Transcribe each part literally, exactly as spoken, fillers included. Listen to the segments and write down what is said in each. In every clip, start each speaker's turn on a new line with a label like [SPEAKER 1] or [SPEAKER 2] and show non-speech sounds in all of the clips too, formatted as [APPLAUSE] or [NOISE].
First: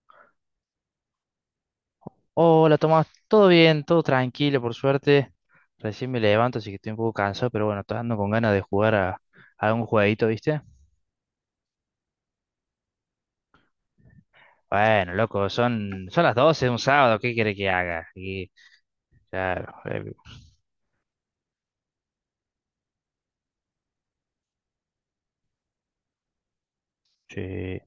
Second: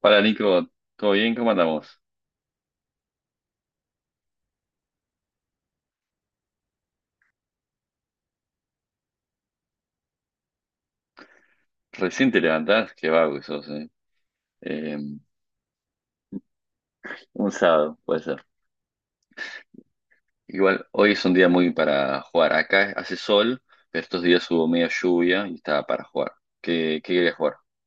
[SPEAKER 1] Hola Nico, ¿todo bien? ¿Cómo andamos?
[SPEAKER 2] Hola Tomás, todo bien, todo tranquilo, por suerte. Recién me levanto, así que estoy un poco cansado, pero bueno, estoy andando con ganas de jugar a, a un jueguito, ¿viste?
[SPEAKER 1] Recién te levantás, qué vago que sos, ¿eh? Eh,
[SPEAKER 2] Bueno, loco, son, son las doce, de un sábado, ¿qué
[SPEAKER 1] un
[SPEAKER 2] quiere que
[SPEAKER 1] sábado,
[SPEAKER 2] haga?
[SPEAKER 1] puede ser.
[SPEAKER 2] Y claro, eh,
[SPEAKER 1] Igual, hoy es un día muy para jugar. Acá hace sol, pero estos días hubo media lluvia y estaba para jugar. ¿Qué, qué querías jugar?
[SPEAKER 2] sí.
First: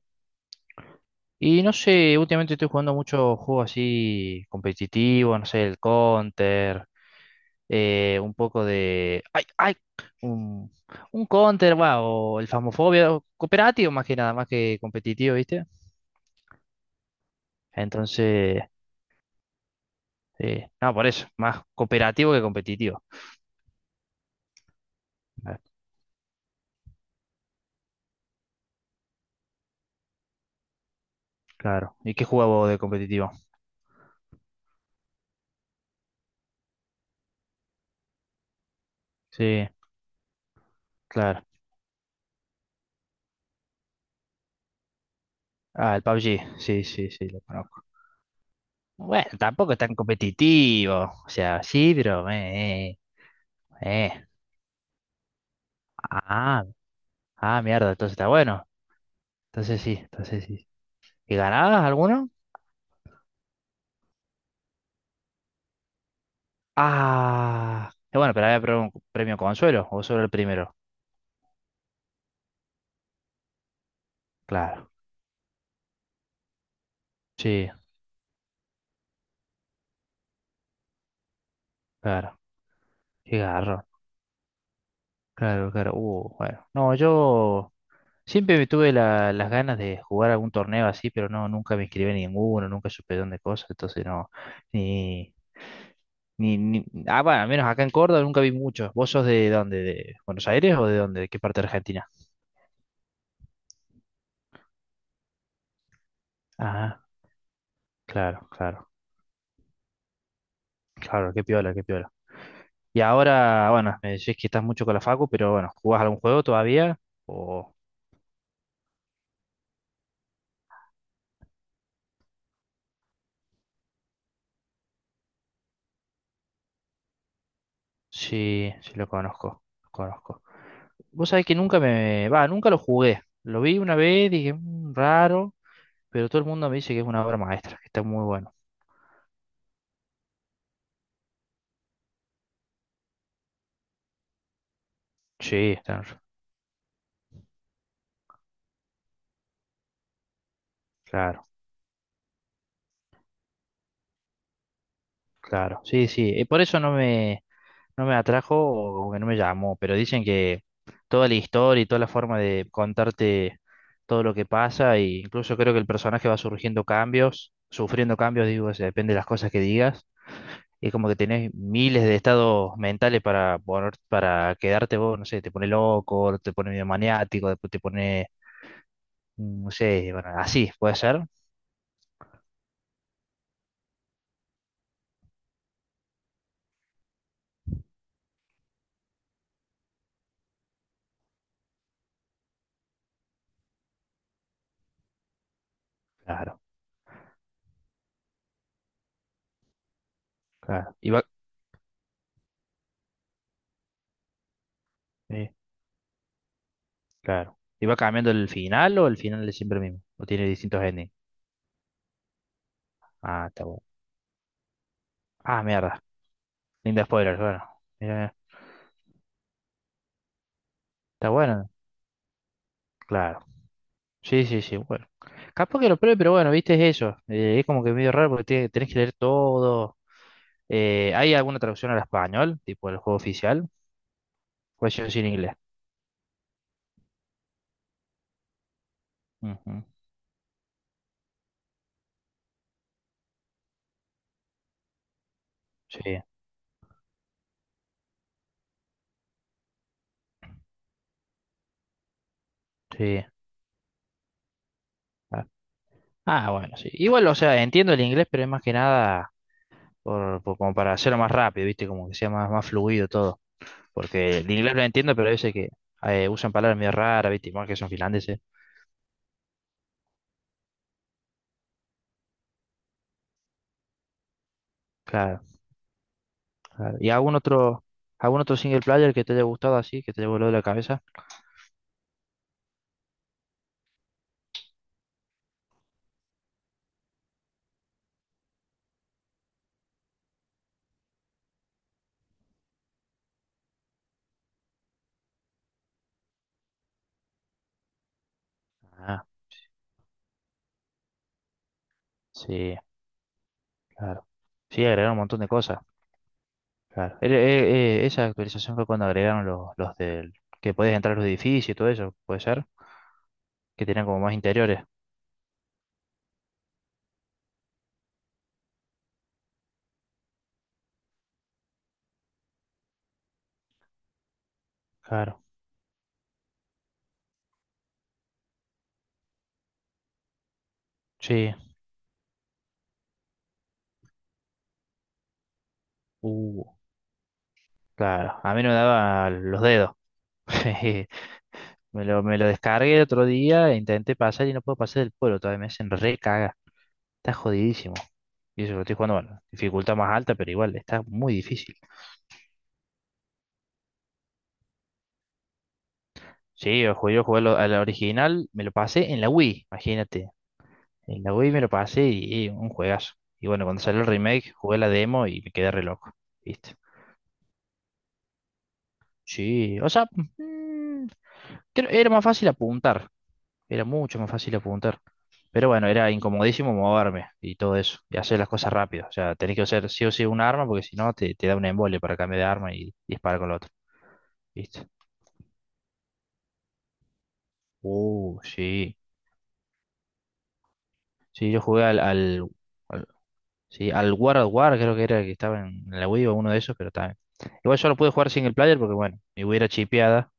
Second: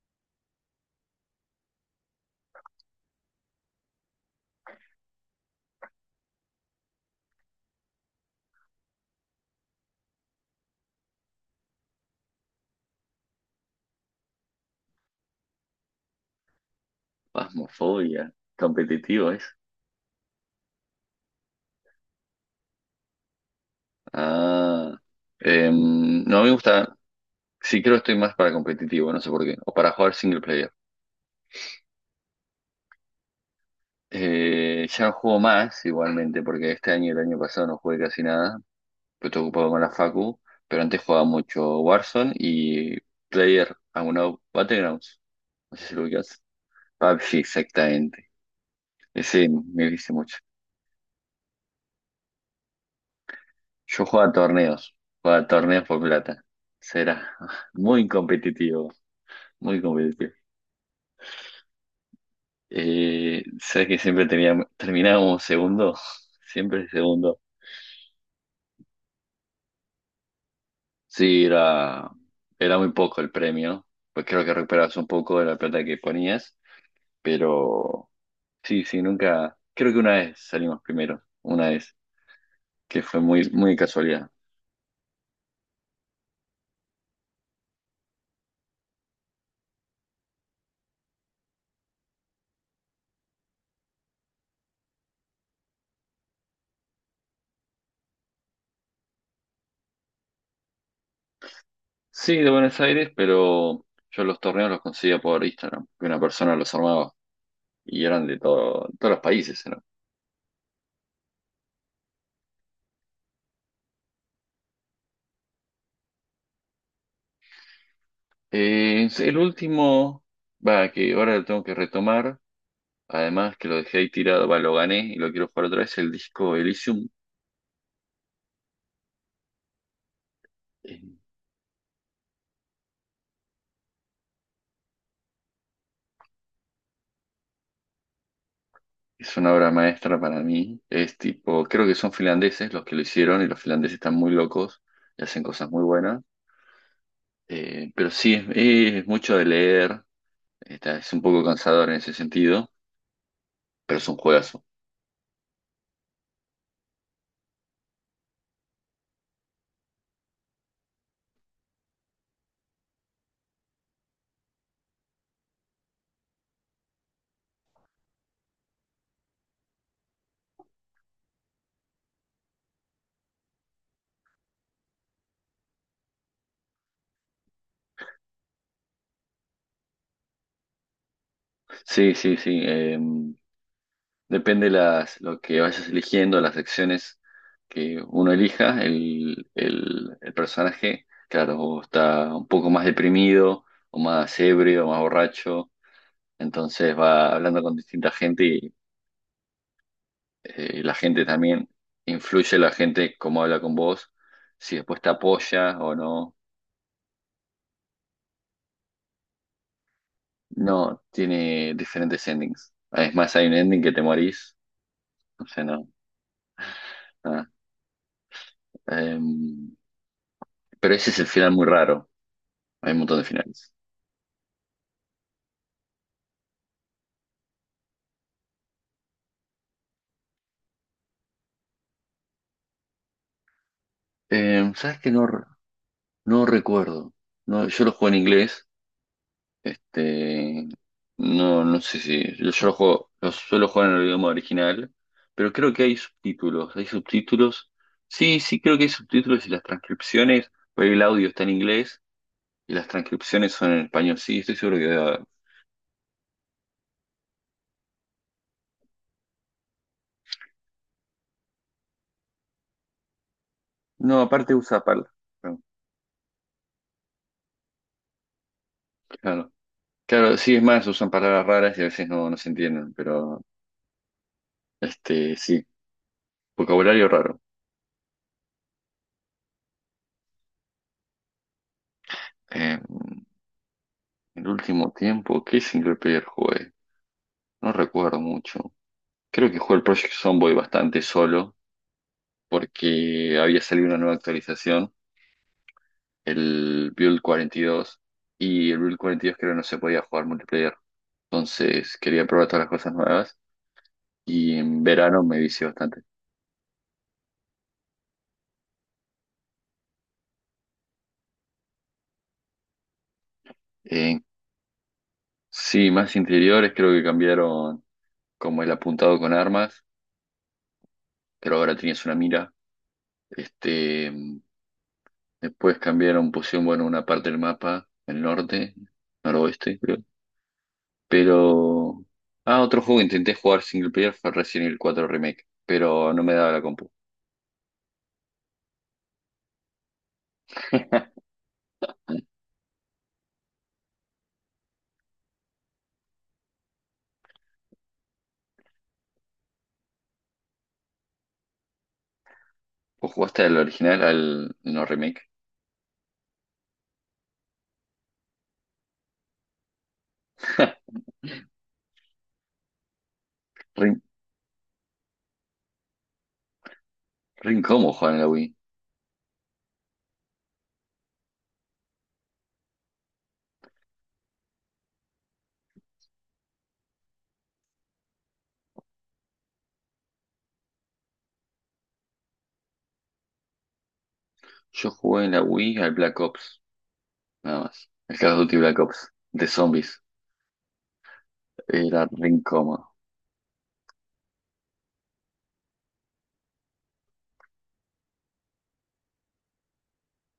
[SPEAKER 2] Y no sé, últimamente estoy jugando muchos juegos así competitivos, no sé, el Counter, eh, un poco de... ¡Ay, ay! Un, un Counter, va, o el Phasmophobia, o cooperativo más que nada, más que competitivo, ¿viste?
[SPEAKER 1] Phasmophobia,
[SPEAKER 2] Entonces,
[SPEAKER 1] competitivo es.
[SPEAKER 2] eh, no, por eso, más cooperativo que competitivo.
[SPEAKER 1] Ah,
[SPEAKER 2] Ah,
[SPEAKER 1] em, no me gusta, sí creo que estoy más para competitivo, no sé por qué, o para jugar single player.
[SPEAKER 2] claro. ¿Y qué juego de competitivo?
[SPEAKER 1] Eh, ya no juego más igualmente, porque este año y el año pasado no jugué casi nada. Pero estoy ocupado
[SPEAKER 2] Sí,
[SPEAKER 1] con la facu, pero antes jugaba
[SPEAKER 2] claro.
[SPEAKER 1] mucho Warzone y Player Unknown Battlegrounds, no sé si
[SPEAKER 2] Ah,
[SPEAKER 1] lo
[SPEAKER 2] el
[SPEAKER 1] ubicas.
[SPEAKER 2] P U B G, sí, sí, sí,
[SPEAKER 1] P U B G,
[SPEAKER 2] lo conozco.
[SPEAKER 1] exactamente.
[SPEAKER 2] Bueno,
[SPEAKER 1] Ese
[SPEAKER 2] tampoco es
[SPEAKER 1] me
[SPEAKER 2] tan
[SPEAKER 1] dice mucho.
[SPEAKER 2] competitivo. O sea, sí, pero... Eh,
[SPEAKER 1] Yo
[SPEAKER 2] eh.
[SPEAKER 1] jugaba
[SPEAKER 2] eh.
[SPEAKER 1] a torneos, jugaba a torneos por plata.
[SPEAKER 2] Ah,
[SPEAKER 1] Será
[SPEAKER 2] ah,
[SPEAKER 1] [LAUGHS]
[SPEAKER 2] mierda,
[SPEAKER 1] muy
[SPEAKER 2] entonces está bueno.
[SPEAKER 1] competitivo, muy
[SPEAKER 2] Entonces sí,
[SPEAKER 1] competitivo.
[SPEAKER 2] entonces sí. ¿Y ganabas alguno?
[SPEAKER 1] Eh, ¿sabes que siempre teníamos, terminábamos segundo? [LAUGHS] Siempre segundo.
[SPEAKER 2] Ah, eh, bueno, pero había pre- un premio consuelo, o solo el primero.
[SPEAKER 1] Sí, era, era muy poco el premio, pues creo que
[SPEAKER 2] Claro,
[SPEAKER 1] recuperabas un poco de la plata que ponías,
[SPEAKER 2] sí,
[SPEAKER 1] pero. Sí, sí, nunca. Creo que una vez salimos primero, una vez,
[SPEAKER 2] claro.
[SPEAKER 1] que fue
[SPEAKER 2] Qué
[SPEAKER 1] muy, muy de
[SPEAKER 2] garrón.
[SPEAKER 1] casualidad.
[SPEAKER 2] Claro, claro. Uh, bueno. No, yo siempre me tuve la- las ganas de jugar algún torneo así, pero no, nunca me inscribí en ninguno, nunca supe dónde cosas, entonces no, Ni, ni- ah, bueno, al menos acá en Córdoba nunca vi muchos. ¿Vos sos de dónde? ¿De Buenos Aires o de dónde? ¿De qué parte de Argentina?
[SPEAKER 1] Sí, de Buenos Aires, pero yo los torneos los conseguía por Instagram, que una persona los
[SPEAKER 2] Ah,
[SPEAKER 1] armaba y eran de
[SPEAKER 2] claro,
[SPEAKER 1] todo,
[SPEAKER 2] claro,
[SPEAKER 1] todos los países, ¿no?
[SPEAKER 2] claro, qué piola, qué piola. Y ahora, bueno, me decís que estás mucho con la Facu, pero bueno, ¿jugás algún juego todavía? O
[SPEAKER 1] Eh, sí, el último, va, que ahora lo tengo que retomar, además que lo dejé ahí tirado, va, lo gané y lo quiero jugar otra vez, el disco Elysium.
[SPEAKER 2] sí, sí lo conozco, lo conozco.
[SPEAKER 1] eh,
[SPEAKER 2] Vos sabés que nunca me, va, nunca lo jugué. Lo vi una vez, dije, "Mm, raro, pero todo el mundo me dice que es una obra maestra, que está muy bueno".
[SPEAKER 1] Es una obra maestra para mí. Es tipo, creo que son finlandeses los que lo hicieron y los finlandeses están muy locos y hacen cosas
[SPEAKER 2] Sí,
[SPEAKER 1] muy
[SPEAKER 2] está-
[SPEAKER 1] buenas. Eh, pero sí, es, es mucho de leer, está, es un poco
[SPEAKER 2] claro,
[SPEAKER 1] cansador en ese sentido, pero es un juegazo.
[SPEAKER 2] claro. Sí, sí, eh, por eso no me no me atrajo o como que no me llamó, pero dicen que toda la historia y toda la forma de contarte todo lo que pasa, e incluso creo que el personaje va surgiendo cambios, sufriendo cambios, digo, o sea, depende de las cosas que digas, y es como que tenés miles de estados mentales para poner, para quedarte vos, no sé, te pone loco, te pone medio maniático, después te pone, mm, no sé, bueno, así, puede ser,
[SPEAKER 1] Sí, sí, sí. eh, depende las, lo que vayas eligiendo, las secciones que uno elija, el, el, el personaje, claro, o está un poco más deprimido, o más ebrio, o más borracho,
[SPEAKER 2] claro,
[SPEAKER 1] entonces va hablando con distinta gente y eh, la
[SPEAKER 2] claro, y va,
[SPEAKER 1] gente también influye, la gente cómo habla con vos, si después te
[SPEAKER 2] sí,
[SPEAKER 1] apoya o no.
[SPEAKER 2] claro. ¿Y va cambiando el final o el final es siempre el mismo? ¿O tiene distintos
[SPEAKER 1] No,
[SPEAKER 2] endings?
[SPEAKER 1] tiene diferentes endings. Es más,
[SPEAKER 2] Ah,
[SPEAKER 1] hay un
[SPEAKER 2] está
[SPEAKER 1] ending
[SPEAKER 2] bueno.
[SPEAKER 1] que te morís. O
[SPEAKER 2] Ah,
[SPEAKER 1] sea, no.
[SPEAKER 2] mierda. Linda spoiler,
[SPEAKER 1] Ah.
[SPEAKER 2] claro. Mira,
[SPEAKER 1] Em, pero ese es el
[SPEAKER 2] está
[SPEAKER 1] final muy
[SPEAKER 2] bueno,
[SPEAKER 1] raro. Hay un montón de
[SPEAKER 2] claro.
[SPEAKER 1] finales.
[SPEAKER 2] Sí, sí, sí, bueno. Capaz que lo pruebe, pero bueno, viste, es eso. Eh, es como que medio raro porque te- tenés que leer todo. Eh, ¿hay alguna traducción al español? Tipo el juego oficial.
[SPEAKER 1] Em,
[SPEAKER 2] Pues
[SPEAKER 1] ¿sabes
[SPEAKER 2] yo
[SPEAKER 1] qué?
[SPEAKER 2] sí en
[SPEAKER 1] No, re-
[SPEAKER 2] inglés.
[SPEAKER 1] no recuerdo. No, yo lo juego en inglés.
[SPEAKER 2] Ujú,
[SPEAKER 1] Este, no, no sé si. Yo, yo lo juego, lo suelo jugar en el idioma original. Pero creo que hay
[SPEAKER 2] sí,
[SPEAKER 1] subtítulos. Hay subtítulos. Sí, sí, creo que hay subtítulos y las transcripciones. Porque el audio está en inglés y las
[SPEAKER 2] sí.
[SPEAKER 1] transcripciones son en español. Sí, estoy seguro que,
[SPEAKER 2] Ah, ah, bueno, sí. Igual, o sea, entiendo el inglés, pero es más que nada por, por- como para hacerlo más rápido, viste, como que sea más, más fluido todo.
[SPEAKER 1] no,
[SPEAKER 2] Porque el
[SPEAKER 1] aparte
[SPEAKER 2] inglés lo
[SPEAKER 1] usa palabras.
[SPEAKER 2] entiendo, pero a veces que eh, usan palabras medio raras, viste, igual que son finlandeses.
[SPEAKER 1] Claro. Claro, sí, es más, usan palabras raras y a veces no, no se entienden, pero este,
[SPEAKER 2] Claro.
[SPEAKER 1] sí,
[SPEAKER 2] Claro.
[SPEAKER 1] vocabulario
[SPEAKER 2] ¿Y algún
[SPEAKER 1] raro.
[SPEAKER 2] otro, algún otro single player que te haya gustado así, que te haya volado la cabeza?
[SPEAKER 1] Eh, el último tiempo, ¿qué single player jugué? No recuerdo mucho. Creo que jugué el Project Zomboid bastante solo, porque había salido una nueva actualización, el Build cuarenta y dos y el Build
[SPEAKER 2] Ah,
[SPEAKER 1] cuarenta y dos creo que no se podía jugar multiplayer. Entonces quería probar todas las
[SPEAKER 2] sí,
[SPEAKER 1] cosas nuevas
[SPEAKER 2] claro.
[SPEAKER 1] y en
[SPEAKER 2] Sí, agregaron un
[SPEAKER 1] verano me
[SPEAKER 2] montón de
[SPEAKER 1] vicié
[SPEAKER 2] cosas.
[SPEAKER 1] bastante.
[SPEAKER 2] Claro. Eh, eh, eh, esa actualización fue cuando agregaron los, los del... que podías entrar a los edificios y todo eso, puede ser, que tenían como
[SPEAKER 1] En
[SPEAKER 2] más interiores.
[SPEAKER 1] Sí, más interiores, creo que cambiaron como el apuntado con armas, pero ahora tenías una mira. Este, mm,
[SPEAKER 2] Claro.
[SPEAKER 1] después cambiaron, pusieron, bueno, una parte del mapa, el norte, noroeste, creo.
[SPEAKER 2] Sí.
[SPEAKER 1] Pero ah, otro juego que intenté jugar single player fue Resident Evil cuatro Remake, pero no me daba la
[SPEAKER 2] Uh,
[SPEAKER 1] compu.
[SPEAKER 2] claro. A mí no me daba los dedos. [LAUGHS]
[SPEAKER 1] [LAUGHS]
[SPEAKER 2] Me lo, me lo descargué el otro día e intenté pasar y no puedo pasar del pueblo. Todavía me hacen re caga. Está jodidísimo. Y eso que lo estoy jugando, bueno, dificultad más alta, pero igual, está muy difícil.
[SPEAKER 1] ¿Vos jugaste al original, al no remake?
[SPEAKER 2] Sí, yo jugué, yo jugué lo- al original, me lo pasé en la Wii, imagínate.
[SPEAKER 1] [LAUGHS]
[SPEAKER 2] En la Wii me lo pasé y, y un juegazo. Y bueno, cuando
[SPEAKER 1] Rin,
[SPEAKER 2] salió el remake, jugué la demo y me quedé re loco, ¿viste?
[SPEAKER 1] Rin, ¿cómo jugar en la Wii?
[SPEAKER 2] Sí, o sea, mm, creo- era más fácil apuntar, era mucho más fácil apuntar. Pero bueno, era incomodísimo moverme y todo eso, y hacer las cosas rápido. O sea, tenés que usar sí o sí un arma porque si no te, te da un embole para cambiar de arma y disparar con la otra, ¿viste?
[SPEAKER 1] Yo jugué en la Wii al Black Ops, nada más. El Call of
[SPEAKER 2] Uh,
[SPEAKER 1] Duty Black
[SPEAKER 2] sí.
[SPEAKER 1] Ops, de zombies.
[SPEAKER 2] Sí, yo jugué al,
[SPEAKER 1] Era Rin.
[SPEAKER 2] al, sí, al War of War creo que era el que estaba en en la Wii o uno de esos, pero también. Igual yo lo pude jugar single player porque, bueno, mi Wii era chipeada,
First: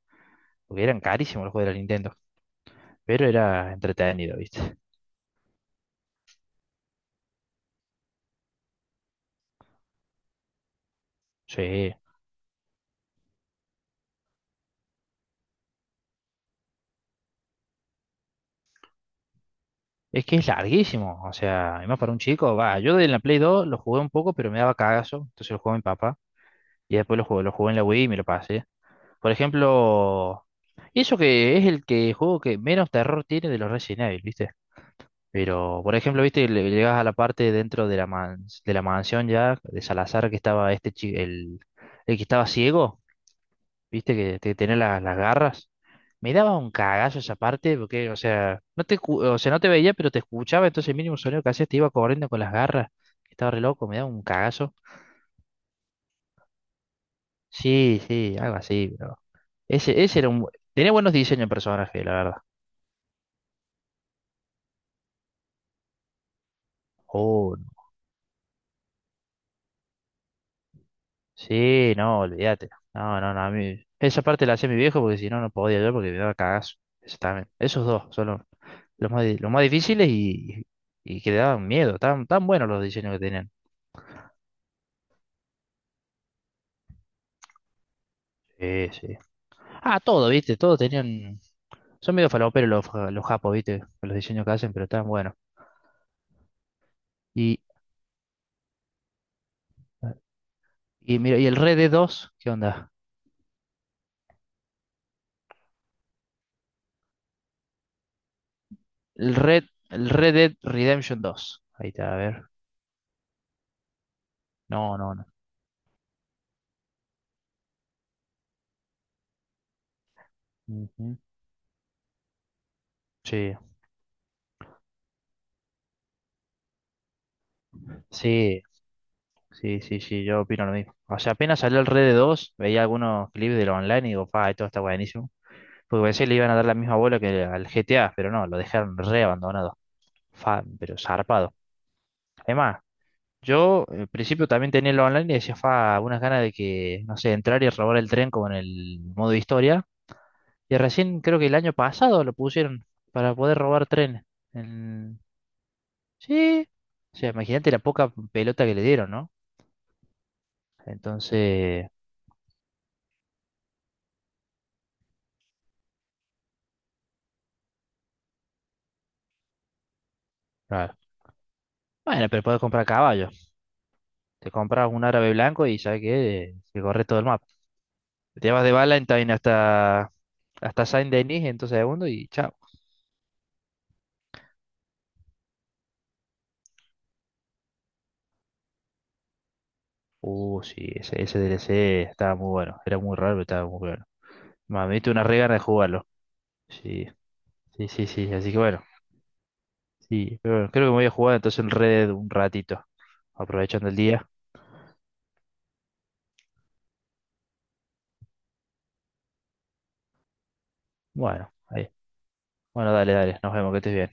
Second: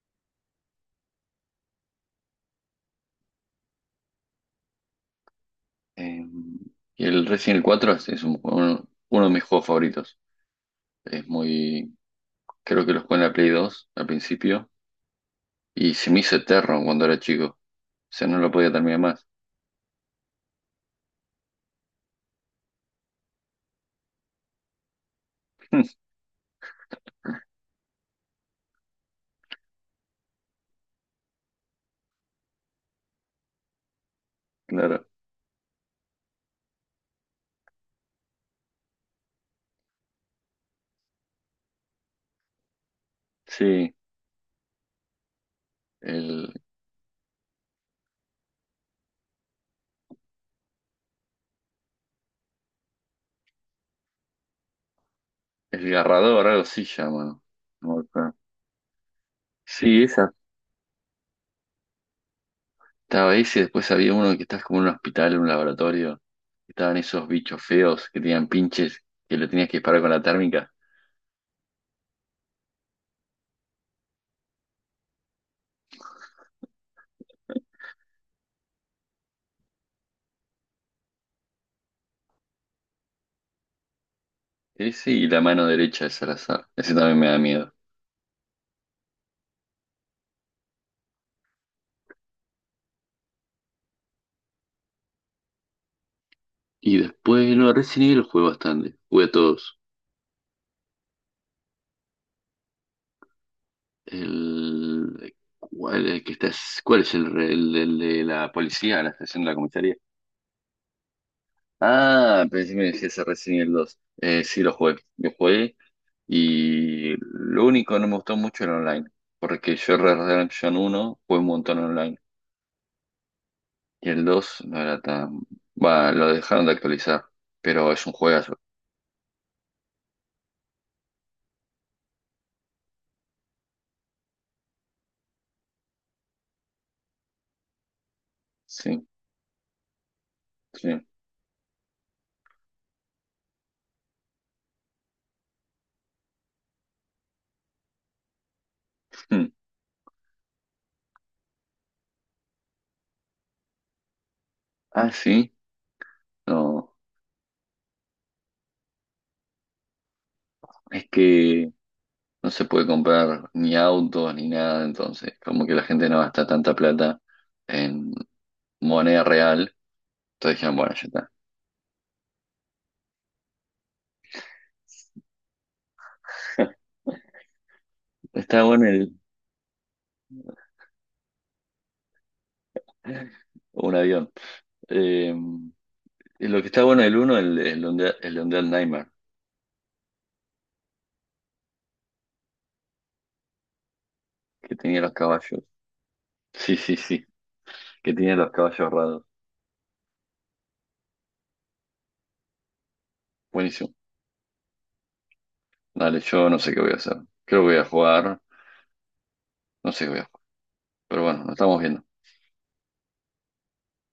[SPEAKER 2] porque eran carísimos los juegos de la Nintendo, pero era entretenido, ¿viste?
[SPEAKER 1] Eh, y el Resident Evil cuatro es, es un- un- uno de mis juegos favoritos. Es
[SPEAKER 2] Sí,
[SPEAKER 1] muy. Creo que los jugué en la Play dos al principio. Y se me hizo eterno cuando era chico. O sea, no lo podía terminar más.
[SPEAKER 2] es que es larguísimo, o sea, y más para un chico, va, yo en la Play dos lo jugué un poco, pero me daba cagazo, entonces lo jugó mi papá, y después lo jugué, lo jugué en la Wii y me lo pasé. Por ejemplo, y eso que es el que juego que menos terror tiene de los Resident Evil, ¿viste?
[SPEAKER 1] Claro.
[SPEAKER 2] Pero, por ejemplo, viste, Le- llegas a la parte dentro de la mans- de la mansión ya, de Salazar, que estaba este chi- el, el que estaba ciego,
[SPEAKER 1] Sí.
[SPEAKER 2] viste, que, te- tenía la- las garras. Me
[SPEAKER 1] El,
[SPEAKER 2] daba un cagazo esa parte, porque, o sea, no te, escu- o sea, no te veía, pero te escuchaba, entonces el mínimo sonido que hacías te iba corriendo con las garras. Estaba re loco, me daba un cagazo.
[SPEAKER 1] el garrador, algo así llama. No me
[SPEAKER 2] Sí,
[SPEAKER 1] acuerdo.
[SPEAKER 2] sí, algo así, pero. Ese,
[SPEAKER 1] Sí,
[SPEAKER 2] ese era
[SPEAKER 1] esa.
[SPEAKER 2] un. bu- Tenía buenos diseños de personaje, la verdad.
[SPEAKER 1] Estaba ese. Después había uno que estás como en un hospital, en un laboratorio. Estaban esos
[SPEAKER 2] Oh,
[SPEAKER 1] bichos feos que tenían pinches que le tenías que disparar con la térmica.
[SPEAKER 2] sí, no, olvídate. No, no, no, a mí. Esa parte la hacía mi viejo porque si no, no podía yo porque me daba cagazo. Eso también. Esos dos son los, los más, di- los más difíciles y, y que le daban miedo. Tan, tan buenos los diseños que tenían.
[SPEAKER 1] Ese y la mano derecha es al azar. Ese también me da miedo.
[SPEAKER 2] Sí, sí. Ah, todo, viste, todos tenían. Son medio faloperos los, ja- los japos, viste, con los diseños que hacen, pero están buenos.
[SPEAKER 1] Y después,
[SPEAKER 2] Y,
[SPEAKER 1] no, Resident Evil jugué bastante. Jugué a todos.
[SPEAKER 2] y mira, ¿y el Red Dead dos? ¿Qué onda?
[SPEAKER 1] El, ¿cuál, el que está, cuál es el, re- el- el de la policía, la
[SPEAKER 2] El
[SPEAKER 1] estación de la
[SPEAKER 2] Red,
[SPEAKER 1] comisaría?
[SPEAKER 2] el Red Dead Redemption dos. Ahí está, a ver.
[SPEAKER 1] Ah, pensé que me decías el Resident Evil dos. Eh, sí, lo
[SPEAKER 2] No,
[SPEAKER 1] jugué.
[SPEAKER 2] no, no.
[SPEAKER 1] Lo jugué y lo único que no me gustó mucho era online. Porque yo Red Dead Redemption
[SPEAKER 2] Ujú.
[SPEAKER 1] uno jugué un montón online.
[SPEAKER 2] Sí.
[SPEAKER 1] Y el dos no era tan, va, lo dejaron de actualizar. Pero es un juegazo.
[SPEAKER 2] Sí, sí, sí, sí, yo opino lo mismo. O sea, apenas salió el Red dos, veía algunos clips de lo online y digo, pa, esto está buenísimo. Porque pensé que le iban a dar la misma bola que al G T A, pero no, lo dejaron
[SPEAKER 1] Sí,
[SPEAKER 2] re abandonado. Fa,
[SPEAKER 1] sí.
[SPEAKER 2] pero zarpado. Además, yo al principio también tenía lo online y decía, fa, algunas ganas de que, no sé, entrar y robar el tren como en el modo
[SPEAKER 1] Hmm.
[SPEAKER 2] historia. Y recién creo que el año pasado lo pusieron para poder robar tren.
[SPEAKER 1] Ah,
[SPEAKER 2] En-
[SPEAKER 1] sí.
[SPEAKER 2] sí.
[SPEAKER 1] No.
[SPEAKER 2] O sea, imagínate la poca pelota que le dieron, ¿no?
[SPEAKER 1] Es que
[SPEAKER 2] Entonces...
[SPEAKER 1] no se puede comprar ni autos ni nada, entonces como que la gente no gasta tanta plata en moneda real, entonces dijeron, bueno,
[SPEAKER 2] claro,
[SPEAKER 1] ya está.
[SPEAKER 2] bueno, pero puedes comprar caballos. Te compras un árabe blanco y sabes que, que
[SPEAKER 1] [LAUGHS]
[SPEAKER 2] corre todo el mapa. Te
[SPEAKER 1] Está
[SPEAKER 2] llevas de
[SPEAKER 1] bueno el,
[SPEAKER 2] Valentine hasta, hasta Saint-Denis en dos segundos y chao.
[SPEAKER 1] un avión. Eh, y lo que está bueno el uno, el, el, Undead- el Undead Nightmare,
[SPEAKER 2] Uh, sí, ese, ese D L C estaba muy bueno. Era muy raro, pero estaba muy bueno.
[SPEAKER 1] que
[SPEAKER 2] Me
[SPEAKER 1] tenía
[SPEAKER 2] diste
[SPEAKER 1] los
[SPEAKER 2] una re gana de
[SPEAKER 1] caballos.
[SPEAKER 2] jugarlo.
[SPEAKER 1] Sí, sí,
[SPEAKER 2] Sí,
[SPEAKER 1] sí,
[SPEAKER 2] sí, sí,
[SPEAKER 1] que
[SPEAKER 2] sí.
[SPEAKER 1] tenía los
[SPEAKER 2] Así que bueno,
[SPEAKER 1] caballos raros.
[SPEAKER 2] sí. Pero bueno, creo que me voy a jugar entonces el Red Dead un ratito, aprovechando
[SPEAKER 1] Buenísimo.
[SPEAKER 2] el día.
[SPEAKER 1] Dale, yo no sé qué voy a hacer. Creo que voy a jugar, no sé qué voy a jugar, pero bueno, nos
[SPEAKER 2] Bueno,
[SPEAKER 1] estamos
[SPEAKER 2] ahí.
[SPEAKER 1] viendo.
[SPEAKER 2] Bueno, dale, dale. Nos vemos, que estés bien.